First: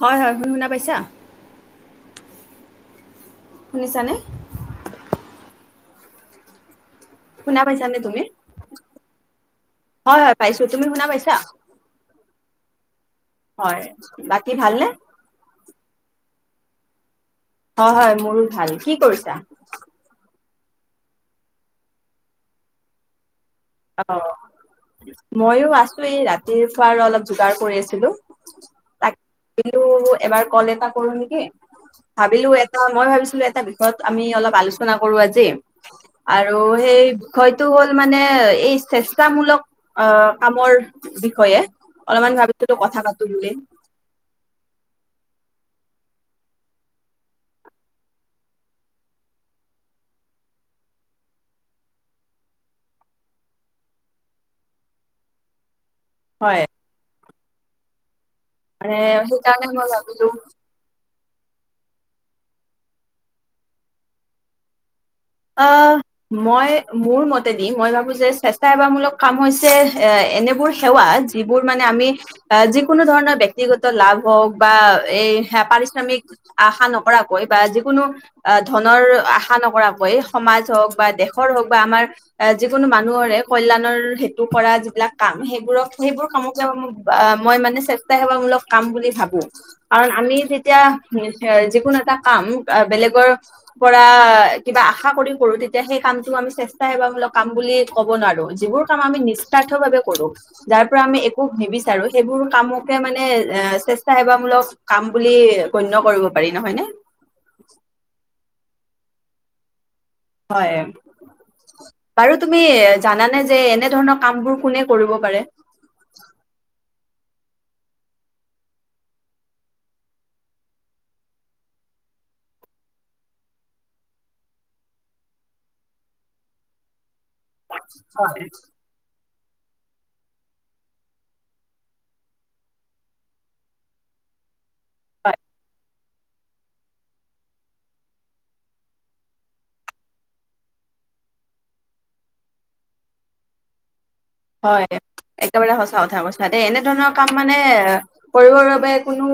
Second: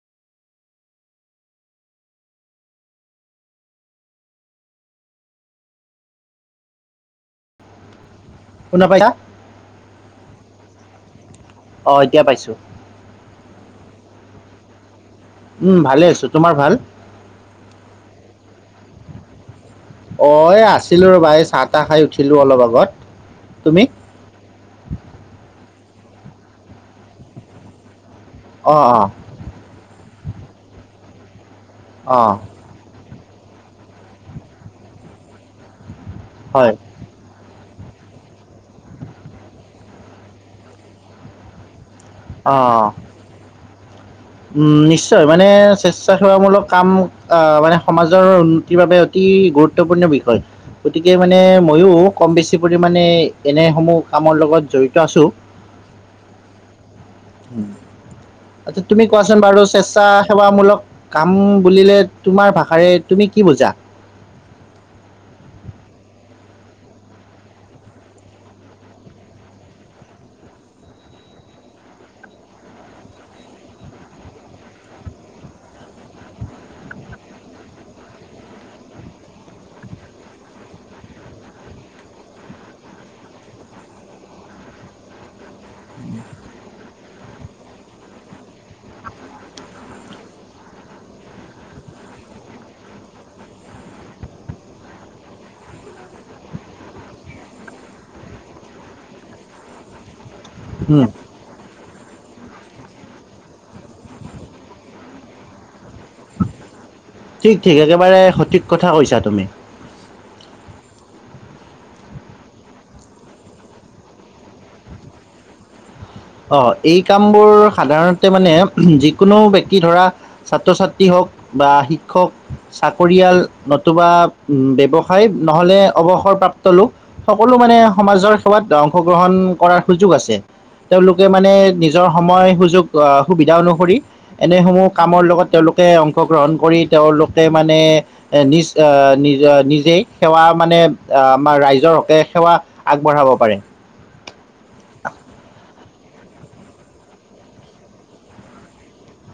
হয় হয় শুন শুনা পাইছা, শুনিছা নে? শুনা পাইছা নে তুমি? শুনা পাইছা? হয় হয় পাইছো। তুমি শুনা পাইছা? অ এতিয়া পাইছো। হয়, বাকী ভাল নে? উম ভালে আছো, তোমাৰ ভাল? হয় হয় মোৰো ভাল। কি কৰিছা? অ এ আছিলো ৰবা এই চাহ তাহ খাই উঠিলো অলপ আগত। তুমি? অ, মইয়ো আছো এই ৰাতিৰ খোৱাৰ অলপ যোগাৰ কৰি আছিলো। অ অ। তাক ভাবিলো এবাৰ কল এটা কৰো নেকি অ অ ভাবিলো এ টা মই ভাবিছিলো এটা বিষয়ত আমি অলপ আলোচনা কৰো আজি, আৰু হয় সেই বিষয়টো হ'ল মানে এই চেষ্টামূলক অ কামৰ বিষয়ে। অলপমান অ ভাবছিলো কথা পাতো বুলি। উম নিশ্চয় মানে স্বেচ্ছাসেৱামূলক কাম আহ মানে সমাজৰ উন্নতিৰ বাবে অতি গুৰুত্বপূৰ্ণ বিষয়। গতিকে মানে মইও কম বেছি পৰিামানে এনে সমূহ কামৰ লগত জড়িত আছো। হয়। আচ্ছা মানে তুমি কোৱাচোন বাৰু সেইকাৰণে মই ভাবিলো স্বেচ্ছাসেৱামূলক কাম বুলিলে তোমাৰ ভাষাৰে তুমি কি বুজা? অ মই মোৰ মতেদি মই ভাবো যে স্বেচ্চা সেৱামূলক কাম হৈছে এ এনেবোৰ সেৱা যিবোৰ মানে আমি যিকোনো ধৰণৰ ব্যক্তিগত লাভ হওক বা এই পাৰিশ্ৰমিক, আশা নকৰাকৈ বা যিকোনো ধনৰ আশা নকৰাকৈ এই সমাজ হওক বা দেশৰ হওক বা আমাৰ, এ যিকোনো মানুহৰে কল্যাণৰ হেতু কৰা যিবিলাক কাম সেইবোৰক সেইবোৰ কামক বা মই মানে স্বেচ্ছা সেৱামূলক কাম বুলি ভাবো। কাৰণ আমি যেতিয়া যিকোনো এটা কাম বেলেগৰ পৰা কিবা আশা কৰি কৰো তেতিয়া সেই কামটো আমি স্বেচ্ছাসেৱামূলক কাম বুলি ক'ব নোৱাৰো যিবোৰ কাম আমি নিচাথ ভাবে কৰো যাৰ পৰা উম আমি, নিবিচাৰো সেইবোৰ কামকে মানে এ স্বেচ্ছা সেৱা মূলক কাম বুলি গণ্য কৰো। পাৰি নহয় নে ঠিক ঠিক একেবাৰে সঠিক কথা কৈছা তুমি। হয়। বাৰু তুমি জানানে যে এনে ধৰণৰ কাম বোৰ কোনে কৰিব পাৰে। অ এই কামবোৰ সাধাৰণতে মানে যিকোনো বক্তি ধৰা ছাত্ৰ ছাত্ৰী হওক বা শিক্ষক। চাকৰিয়াল নতুবা ব্যৱসায় নহলে অৱসৰপ্ৰাপ্ত লোক সকলো মানে সমাজৰ সেৱাত অংশগ্ৰহণ কৰাৰ সুযোগ আছে তেওঁলোকে মানে নিজৰ সময় সুযোগ সুবিধা অনুসৰি এনেসমূহ, কামৰ হয় লগত তেওঁলোকে অংশগ্ৰহণ কৰি তেওঁলোকে মানে নিজ আহ নিজ নিজেই সেৱা মানে আহ আমাৰ ৰাইজৰ হকে সেৱা। আগবঢ়াব পাৰে। হয় একেবাৰে সচা কথা কৈচা এনেধৰণৰ কাম মানে কৰিবৰ বাবে কোনো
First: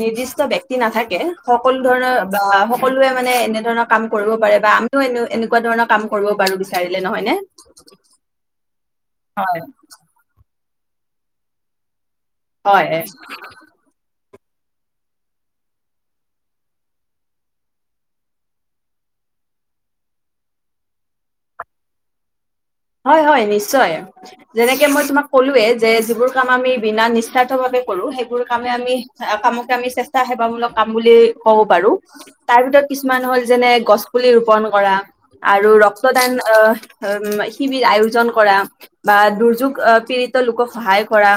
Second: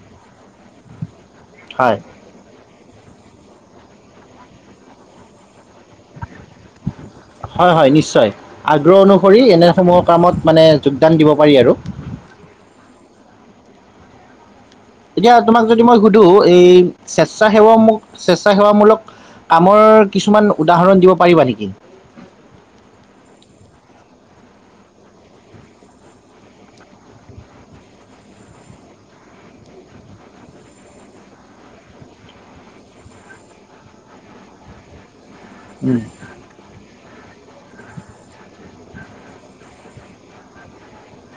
নিৰ্দিষ্ট ব্যক্তি নাথাকে সকলো হয় ধৰণৰ, বা সকলোৱে মানে এনে ধৰণৰ কাম কৰিব পাৰে বা আমিও এনে এনেকুৱা ধৰণৰ কাম কৰিব পাৰো বিচাৰিলে নহয় নে। হয় হয় নিশ্চয় আগ্ৰহ অনুসৰি হয় এনেসমূহৰ কামত মানে যোগদান দিব পাৰি আৰু হয় এ এতিয়া তোমাক যদি মই সুধো এই স্বেচ্ছাসেৱা স্বেচ্ছাসেৱামূলক কামৰ কিছুমান উদাহৰণ দিব পাৰিবা নেকি। হয় হয় নিশ্চয়। যেনেকে মই তোমাক কলোয়ে যে যিবোৰ কাম আমি বিনা নিস্বাৰ্থ ভাৱে কৰো সেইবোৰ কামে আমি কামকে আমি স্বেচ্ছাসেৱামূলক কাম বুলি কব পাৰো। তাৰ ভিতৰত কিছুমান হ'ল যেনে গছ পুলি ৰোপন কৰা। আৰু উম, ৰক্তদান শিবিৰ আয়োজন কৰা বা দুৰ্যোগ পীড়িত লোকক সহায় কৰা।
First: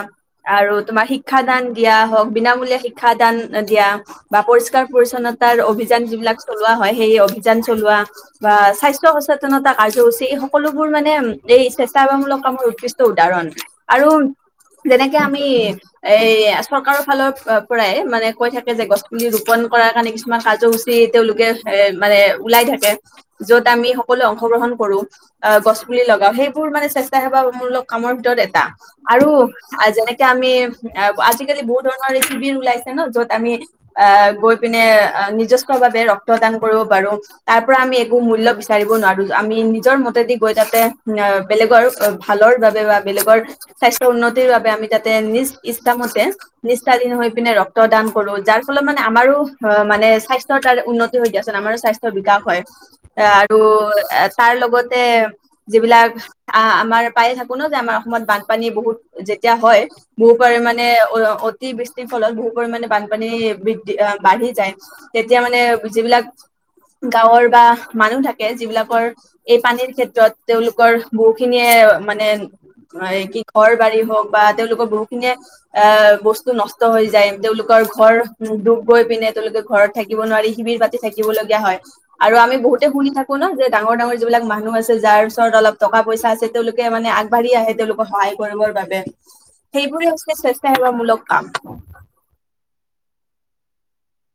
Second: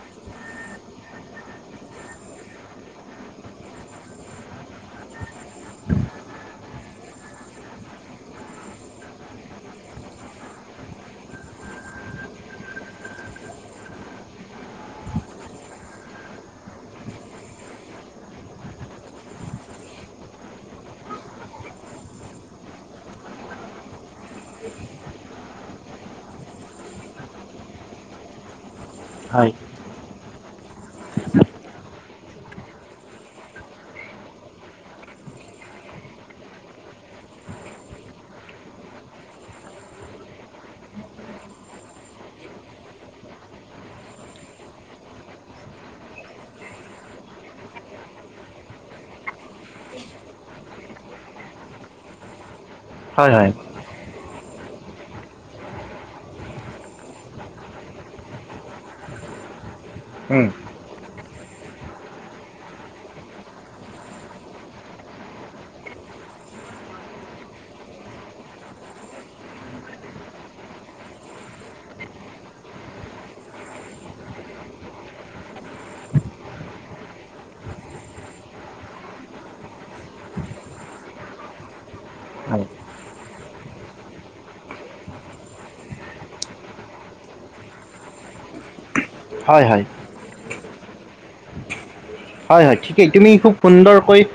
আৰু তোমাৰ শিক্ষাদান দিয়া হওক বিনামূলীয়া শিক্ষাদান দিয়া। বা পৰিষ্কাৰ পৰিছন্নতাৰ অভিযান যিবিলাক চলোৱা হয় সেই অভিযান চলোৱা। বা স্বাস্থ্য সচেতনতা কাৰ্যসূচী এই সকলোবোৰ মানে, মানে এই স্বেচ্ছাসেৱামূলক কামৰ উৎকৃষ্ট উদাহৰণ আৰু যেনেকে আমি এ চৰকাৰৰ ফালৰ পৰাই মানে কৈ থাকে যে গছ পুলি ৰোপন কৰাৰ কাৰণে কিছুমান কাৰ্যসূচী, তেওঁলোকে এ মানে ওলাই থাকে। য'ত আমি সকলোৱে অংশগ্ৰহণ কৰো গছ পুলি লগাও সেইবোৰ মানে চেষ্টা সেৱা মোৰ লগ কামৰ ভিতৰত এটা আৰু হয় আৰু যেনেকে আমি আজিকালি বহুত ধৰণৰ ৰেচিপিৰ ওলাইছে ন' য'ত আমি- আহ', -গৈ পিনে নিজচ্ছভাৱে ৰক্তদান কৰিব পাৰো। তাৰপৰা আমি একো মূল্য বিচাৰিব নোৱাৰো আমি নিজৰ মতে দি গৈ থাকো। তে বেলেগৰ ভালৰ বাবে বা বেলেগৰ- স্বাস্থ্য উন্নতিৰ বাবে আমি তা'তে নিজ ইচ্ছা মতে- নিষ্ঠাধীন হৈ পিনে ৰক্তদান কৰোঁ। যাৰ ফলত মানে আমাৰো অ' মানে স্বাস্থ্যৰ তাৰ উন্নত- হৈ দিয়াচোন, আমাৰো স্বাস্থ্যৰ বিকাশ হয়। এ' হয় হয় আৰু এ' তাৰ লগতে- যিবিলাক আ-আমাৰ পায়ে থাকো ন' যে আমাৰ অসমত বানপানী বহুত যেতিয়া হয়। বহু উম, পৰিমাণে অ-অতি বৃষ্টিৰ ফলত বহু পৰিমণে বানপানী বৃদ্ধি বাঢ়ি যায়। তেতিয়া মানে যিবিলাক- গাঁৱৰ বা মানুহ থাকে যিবিলাকৰ এই পানীৰ ক্ষেত্ৰত- তেওঁলোকৰ বহুখিনিয়ে মানে- আঁহ', -কি ঘৰ বাৰী হওঁক বা তেওঁলোকৰ বহুখিনিয়ে- এ' বস্তু নষ্ট হৈ যায়, তেওঁলোকৰ ঘৰ ডুব গৈ পিনে তেওঁলোকে ঘৰত- থাকিব নোৱাৰি, শিবিৰ পাতি থাকিব লগীয়া হয়। আৰু আমি হয় বহুতে শুনি থাকো- ন' যে ডাঙৰ-ডাঙৰ যিবিলাক মানুহ আছে যাৰ- ওচৰত অলপ টকা-পইছা আছে, তেওঁলোকে মানে আগবাঢ়ি আহে তেওঁলোক সহায়- কৰিবৰ বাবে, হয় হয় সেইবোৰে হৈছে স্বেচ্ছ সেৱামূলক কাম। হয়-হয়, ঠিকেই। তুমি খুব সুন্দৰকৈ-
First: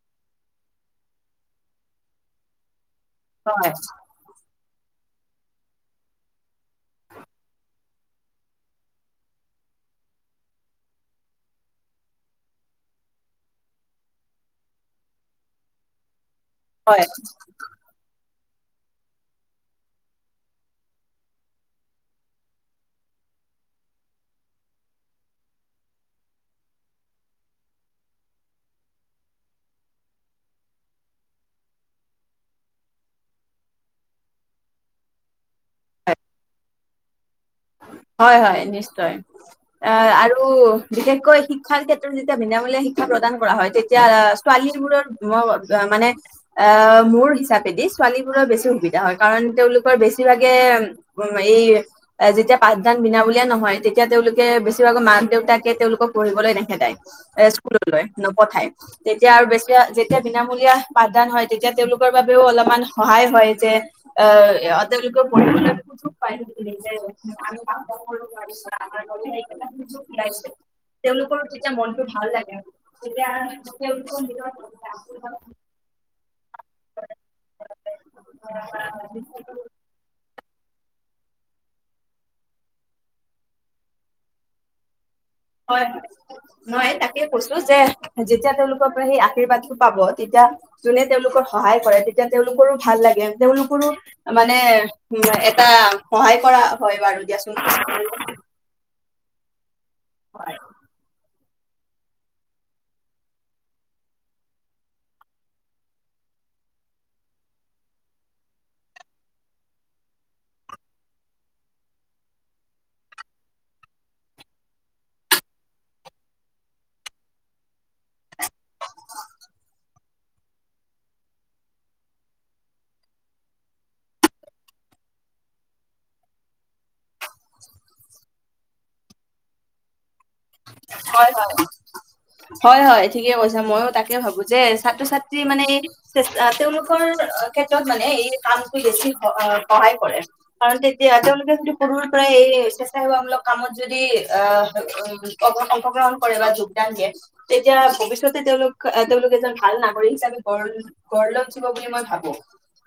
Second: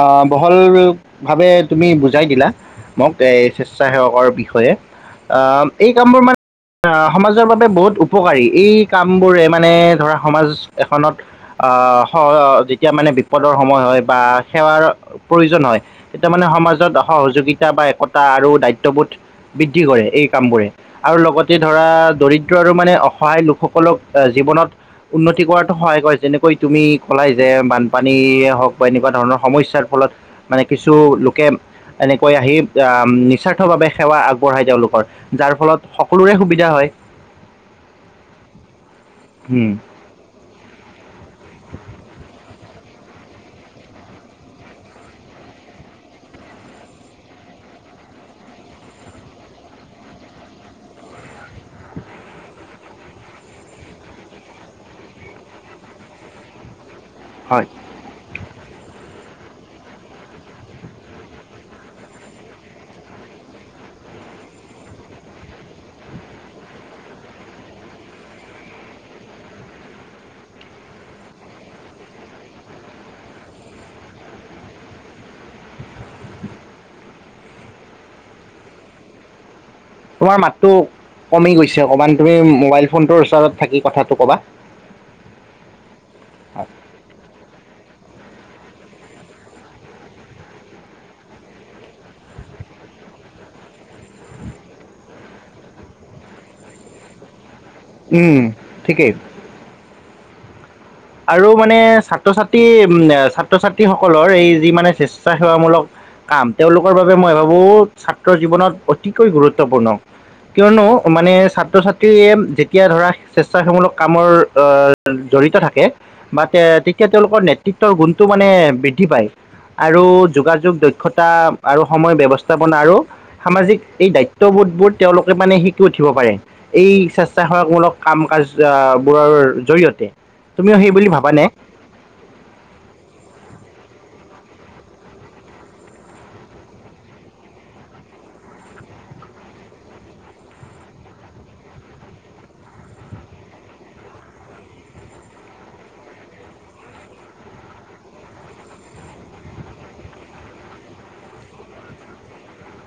আহ', -বহলভাৱে তুমি বুজাই দিলা। মোক এই হয় স্বেচ্ছাসেৱকৰ বিষয়ে। আহ', -এই কামবোৰ মানে- সমাজৰ বাবে বহুত উপকাৰী। এই কামবোৰে মানে ধৰা সমাজ এখনত- আহ', - স' যেতিয়া মানে বিপদৰ সময় হয় বা সেৱাৰ- প্ৰয়োজন হয়, তেতিয়া মানে সমাজত হয় সহযোগিতা বা একতা আৰু দায়িত্ববোধ- বৃদ্ধি কৰে এই কামবোৰে। আৰু লগতে ধৰা দৰিদ্ৰ আৰু মানে অসহায় লোকসকলক এ' জীৱনত- উন্নতি কৰাতো সহায় কৰে। যেনেকৈ তুমি ক'লাই যে বানপানীয়ে হওঁক বা এনেকুৱা ধৰণৰ সমস্যাৰ ফলত- মানে কিছু লোকে এনেকৈ আহি নিস্বাৰ্থভাৱে সেৱা আগবঢ়ায় তেওঁলোকৰ। যাৰ ফলত সকলোৰে সুবিধা হয়। হয়-হয় নিশ্চয়। উম, এ' আৰু- বিশেষকৈ শিক্ষাৰ ক্ষেত্ৰত যেতিয়া বিনামূলীয়া শিক্ষা- প্ৰদান কৰা হয়, তেতিয়া ছোৱালীবোৰৰ ম-মানে- আঁহ', -মোৰ হিচাপে দি ছোৱালীবোৰৰ বেছি সুবিধা হয়, কাৰণ তেওঁলোকৰ বেছিভাগে- উমঁ, এই- এ' যেতিয়া পাঠদান বিনামূলীয়া নহয়, তেতিয়া তেওঁলোকে বেছিভাগৰ মাক-দেউতাকে তেওঁলোকক পঢ়িবলৈ নেখেদাই। এ' হয়। স্কুললৈ নপঠায়। তেতিয়া আৰু বেছি যেতিয়া বিনামূলীয়া পাঠদান হয়, তেতিয়া তেওঁলোকৰ বাবেও অলপমান সহায় হয় যে- আঁহ', -তেওঁলোকে পঢ়িবলৈ সুযোগ পায় যে- আমি [inaudible] তেওঁলোকৰো তেতিয়া মনটো ভাল লাগে। তেতিয়া তেওঁলোকৰ নিজৰ [inaudible] [inaudible] তোমাৰ মাতটো কমি গৈছে অকণমান তুমি মোবাইল ফোনটোৰ ওচৰত থাকি কথাটো কবা। হয়। নহয় তাকে কৈছো, যে যেতিয়া তেওঁলোকৰ পৰা সেই আশীৰ্বাদটো পাব তেতিয়া যোনে তেওঁলোকৰ সহায় কৰে, তেতিয়া তেওঁলোকৰো ভাল লাগে। তেওঁলোকৰো মানে উম, এটা সহায় কৰা হয় বাৰু, দিয়াচোন। উম, ঠিকেই। হয়। আৰু মানে ছাত্ৰ-ছাত্ৰী উম, ছাত্ৰ-ছাত্ৰীসকলৰ, এই যি মানে স্বেচ্ছাসেৱামূলক কাম। তেওঁলোকৰ বাবে মই ভাবোঁ, ছাত্ৰ জীৱনত অতিকৈ গুৰুত্বপূৰ্ণ। কিয়নো মানে, ছাত্ৰ- ছাত্ৰীয়ে যেতিয়া ধৰা, স্বেচ্ছাসেৱামূলক কামৰ অ জড়িত থাকে। বা তে- তেতিয়া তেওঁলোকৰ নেতৃত্বৰ গুণটো মানে বৃদ্ধি পায়। আৰু যোগাযোগ দক্ষতা আৰু সময় ব্যৱস্থাপনাৰ আৰু সামাজিক, এই দায়িত্ববোধবোৰ তেওঁলোকে মানে শিকি উঠিব পাৰে। এই স্বেচ্ছাসেৱামূলক কাম- কাজ অহ, বোৰৰ জৰিয়তে তুমিও সেই বুলি হয়- ভাবানে হয়। হয়- হয়, ঠিকে কৈছা। মইও তাকে ভাবোঁ যে, ছাত্ৰ- ছাত্ৰী মানেই তেওঁলোকৰ ক্ষেত্ৰত মানে, এই কামটো বেছি সহায় কৰে। কাৰণ তেতিয়া তেওঁলোকে, যদি সৰুৰ পৰাই এই স্বেচ্ছাসেৱামূলক কামত যদি আহ, অ- অংশগ্ৰহণ কৰে বা যোগদান দিয়ে তেতিয়া, ভৱিষ্যতে তেওঁলোক আহ, তেওঁলোক এজন ভাল নাগৰিক হিচাপে গঢ় গঢ় লৈ উঠিব বুলি মই ভাবোঁ।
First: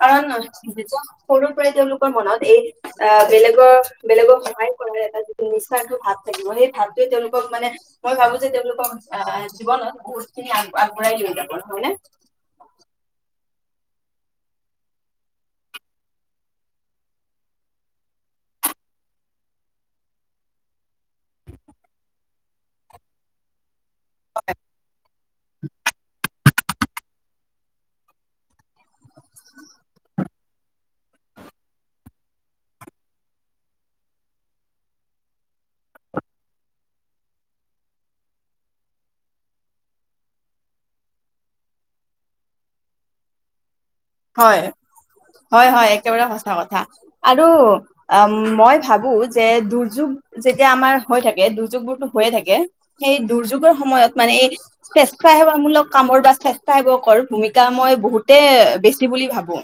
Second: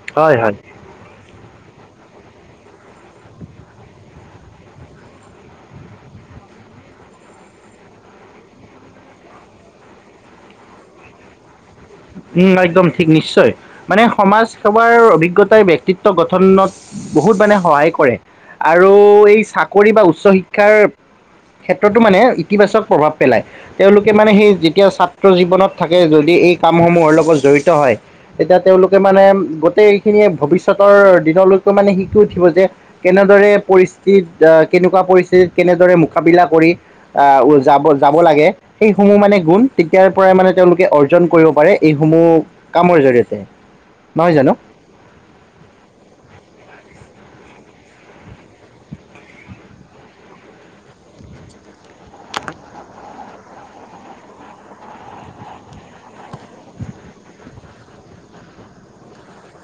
কাৰণ হয় হয় যেতিয়া সৰুৰ পৰাই তেওঁলোকৰ মনত এই অ, বেলেগৰ, বেলেগক সহায় কৰাৰ এটা যিটো নিচাটো ভাৱ থাকিব। সেই ভাৱটোৱে তেওঁলোক মানে, মই ভাবোঁ যে, তেওঁলোকক জীৱনত বহুত খিনি আগবঢ়াই লৈ যাব, হয় নে? উম, একদম ঠিক নিশ্চয়, মানে সমাজ সেৱাৰ অভিজ্ঞতাই ব্যক্তিত্ব গঠনত বহুত মানে সহায় কৰে। আৰু এই চাকৰি বা উচ্চ শিক্ষাৰ ক্ষেত্ৰতো মানে ইতিবাচক প্ৰভাৱ পেলায়। তেওঁলোকে মানে সেই যেতিয়া ছাত্ৰ জীৱনত থাকে, যদি এই কামৰ লগত জড়িত হয়। তেতিয়া তেওঁলোকে মানে গোটেইখিনিয়েই ভৱিষ্যত ভৱিষ্যতৰ দিনলৈকে মানে, শিকি উঠিব। যে কেনেদৰে পৰিস্থিতি আহ, কেনেকুৱা পৰিস্থিতিত, কেনেদৰে মোকাবিলা কৰি যাব- যাব লাগে। সেইসমূহ মানে গুণ তেতিয়াৰ পৰাই মানে তেওঁলোকে অৰ্জন কৰিব পাৰে। এইসমূহ কামৰ জৰিয়তে। নহয় জানো? হয়- হয়- হয়, একেবাৰে সঁচা কথা। আৰু অ, মই ভাবোঁ, যে দুৰ্যোগ যেতিয়া আমাৰ হৈ থাকে, দুৰ্যোগবোৰটো হৈয়ে থাকে। সেই দুৰ্যোগৰ সময়ত মানে, এই স্বেচ্ছাসেৱামূলক কামৰ বা স্বেচ্ছাসেৱকৰ ভূমিকা মই বহুতে, বেছি বুলি ভাবোঁ,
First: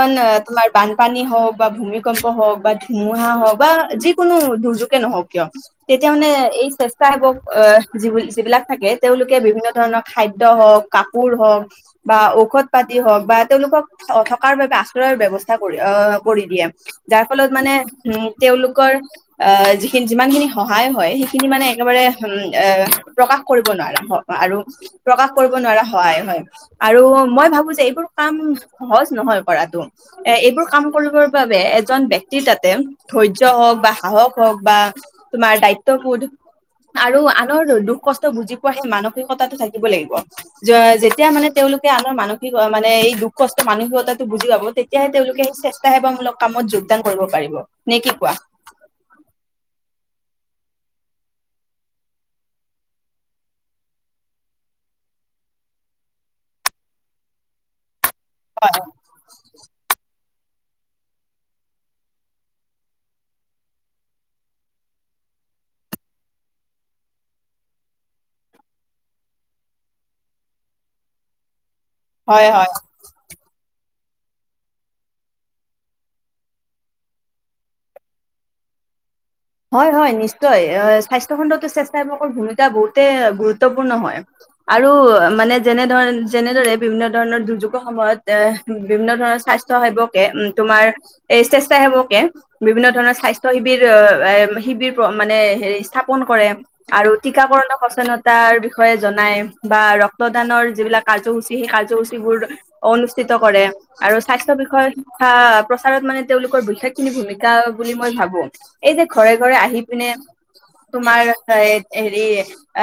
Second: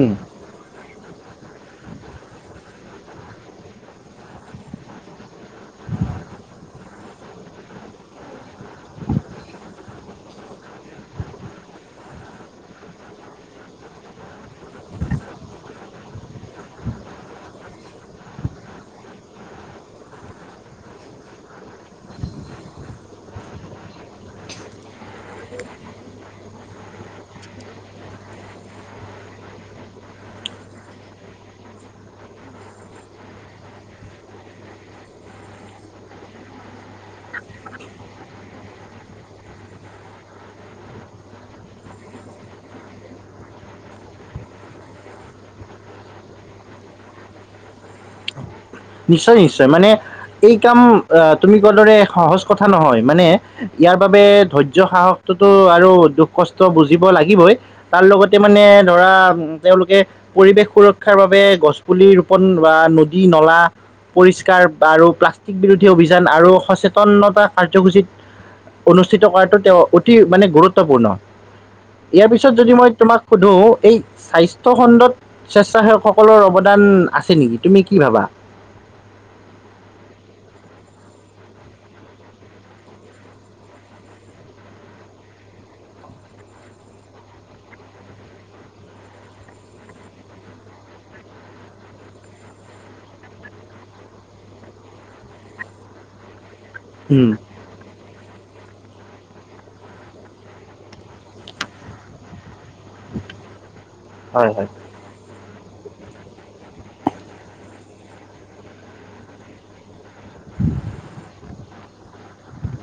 উম তোমাৰ বানপানী হওঁক বা ভূমিকম্প হওঁক বা ধুমুহা হওঁক বা যিকোনো দুৰ্যোগে নহওঁক কিয়, তেতিয়া মানে এই স্বেচ্ছাসেৱক আহ, যি- যিবিলাক থাকে। তেওঁলোকে বিভিন্ন ধৰণৰ খাদ্য হওঁক কাপোৰ হওঁক বা ঔষধ পাতি হওঁক বা তেওঁলোকক থকাৰ বাবে অশ্ৰয়ৰ ব্যৱস্থা কৰি আহ, কৰি দিয়ে। যাৰ ফলত মানে উম, তেওঁলোকৰ আহ, যিখিনি, যিমান খিনি সহায় হয়, সেইখিনি মানে একেবাৰে এ উম, প্ৰকাশ কৰিব নোৱাৰাৰে। আৰু প্ৰকাশ কৰিব নোৱাৰা হয়- হয়, আৰু মই ভাবোঁ যে এইবোৰ সহজ নহয় কৰাটো। এ এইবোৰ কাম কৰিবৰ বাবে এজন ব্যক্তি তাতে ধৈৰ্য হওঁক বা সাহস হওঁক বা তোমাৰ দায়িত্ববোধ আৰু আনৰ দুখ কষ্ট বুজি পোৱা, সেই মানসিকতাটো থাকিব লাগিব। যেতিয়া মানে তেওঁলোকে আনৰ মানসিক মানে এই দুখ কষ্ট মানসিকতাটো বুজি পাব তেতিয়াহে তেওঁলোকেই স্বেসাসেৱামূলক কামত যোগদান কৰিব পাৰিব। নে কি কোৱা? নিশ্চয় নিশ্চয় মানে এই কাম অ', তুমি কোৱা দৰে সহজ কথা নহয় মানে ইয়াৰ বাবে ধৈৰ্য্য সাহস টোতো আৰু দুখ কষ্ট বুজিব লাগিবই তাৰ লগতে মানে ধৰা তেওঁলোকে পৰিৱেশ সুৰক্ষাৰ বাবে গছপুলি ৰোপণ বা নদী নলা পৰিষ্কাৰ আৰু প্লাষ্টিক বিৰোধী অভিযান আৰু সচেতনতা কাৰ্যসূচীত অনুষ্ঠিত কৰাটো তেওঁ অতি মানে গুৰুত্বপূৰ্ণ, ইয়াৰ হয় পিছত হয় যদি মই তোমাক সুধো এই স্বাস্থ্য খণ্ডত স্বেচ্ছাসেৱকসকলৰ অৱদান আছে নেকি? তুমি কি ভাবা? হয়, হয়, নিশ্চয় স্বাস্থ্যখণ্ডতো স্বেচ্ছাসেৱকৰ ভূমিকা বহুতেই গুৰুত্বপূৰ্ণ হয়। আৰু মানে যেনে ধৰ যেনেদৰে বিভিন্ন ধৰণৰ দুৰ্যোগৰ সময়ত অ', বিভিন্ন ধৰণৰ স্বাস্ সেৱকে উম, তোমাৰ স্বেচ্ছাসেৱকে বিভিন্ন ধৰণৰ স্বাস্থ্য শিবিৰ এ, শিবিৰ মানে হেৰি স্থাপন কৰে, আৰু উম, টীকা কৰণৰ প্ৰচনত তাৰ বিষয়ে জনাই বা ৰক্তদানৰ যিবিলাক কাৰ্যসূচী সেই কাৰ্যসূচীবোৰ অনুষ্ঠিত কৰে আৰু হয় স্বাস্থ্য হয় বিষয়ে বা প্ৰচাৰত মানে তেওঁলোকৰ বিশেষখিনি ভূমিকা বুলি মই ভাবো এই যে, ঘৰে, ঘৰে আহি পিনে, তোমাৰ এ হেৰি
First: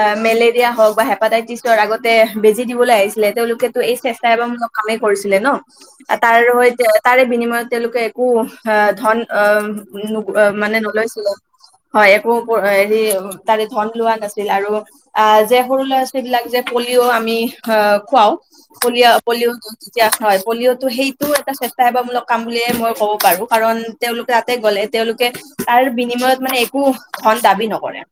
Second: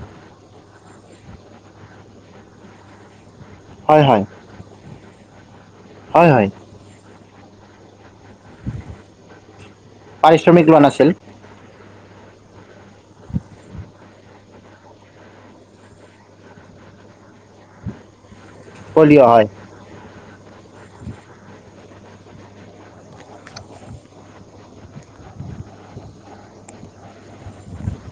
অ', মেলেৰিয়া হওঁক বা হেপাটাইটিছৰ আগতে বেজি দিবলৈ আহিছিলে, তেওঁলোকে ত, এই হয় হয় চেষ্টা সেৱক, মূল কামেই কৰিছিলে ন', হয় তাৰ হয় হৈ তাৰে বিনিময়ত তেওঁলোকে ক, অ', ধন অ', পাৰিশ্ৰমিক মানে লোৱা নাছিল নলৈছিলে হয়, একো হেৰি তাৰে ধন লোৱা নাছিল আৰু আহ, যে, সৰু, ল'ৰা ছোৱালীবিলাক যে, পলিঅ, আমি আহ, খুৱও পলিঅ, পলিঅ এতিয়া হয়, পলিঅ'টো সেইটো এটা স্বেচ্ছাসেৱকমূলক কাম বুলিয়ে মই ক'ব পাৰোঁ কাৰণ তেওঁলোকে তাতে গ'লে তেওঁলোকে তাৰ বিনিময়ত মানে একো ধন দাবী নকৰে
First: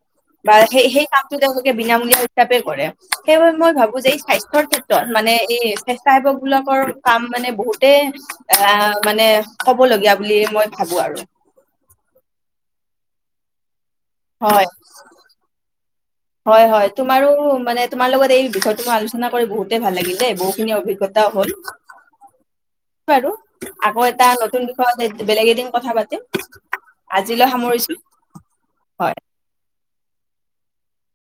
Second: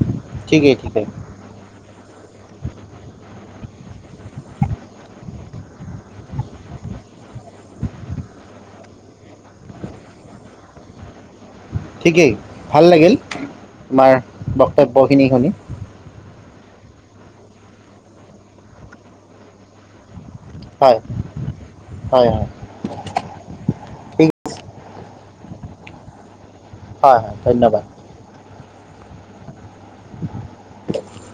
বা ঠিকেই সেই ঠিকেই সেই কাম টো তেওঁলোকে বিনামূলীয়া হিচাপে কৰে সেইবাবে মই ভাবো যে এই স্বাস্থ্যৰ ক্ষেত্ৰত মানে এই স্বেচ্ছাসেৱকবিলাকৰ কাম মানে বহুতেই অহ, মানে হ'বলগীয়া বুলি মই ভাবো আৰু। ঠিকেই ভাল লাগিল, তোমাৰ হয় বক্তব্যখিনি শুনি। হয়, হয়, তোমাৰো মানে, তোমাৰ লগত এই বিষয়টো মই আলোচনা কৰি বহুতে ভাল লাগিল দে, বহুত। খিনি হয় অভিজ্ঞতাও হ'ল হয় হয় বাৰু। আকৌ ঠিক এটা নতুন বিষয়ত এদ বেলেগ এদিন কথা পাতিম। হয় হয় আজিলৈ ধন্যবাদ সামৰিছো, হয়। [inaudible]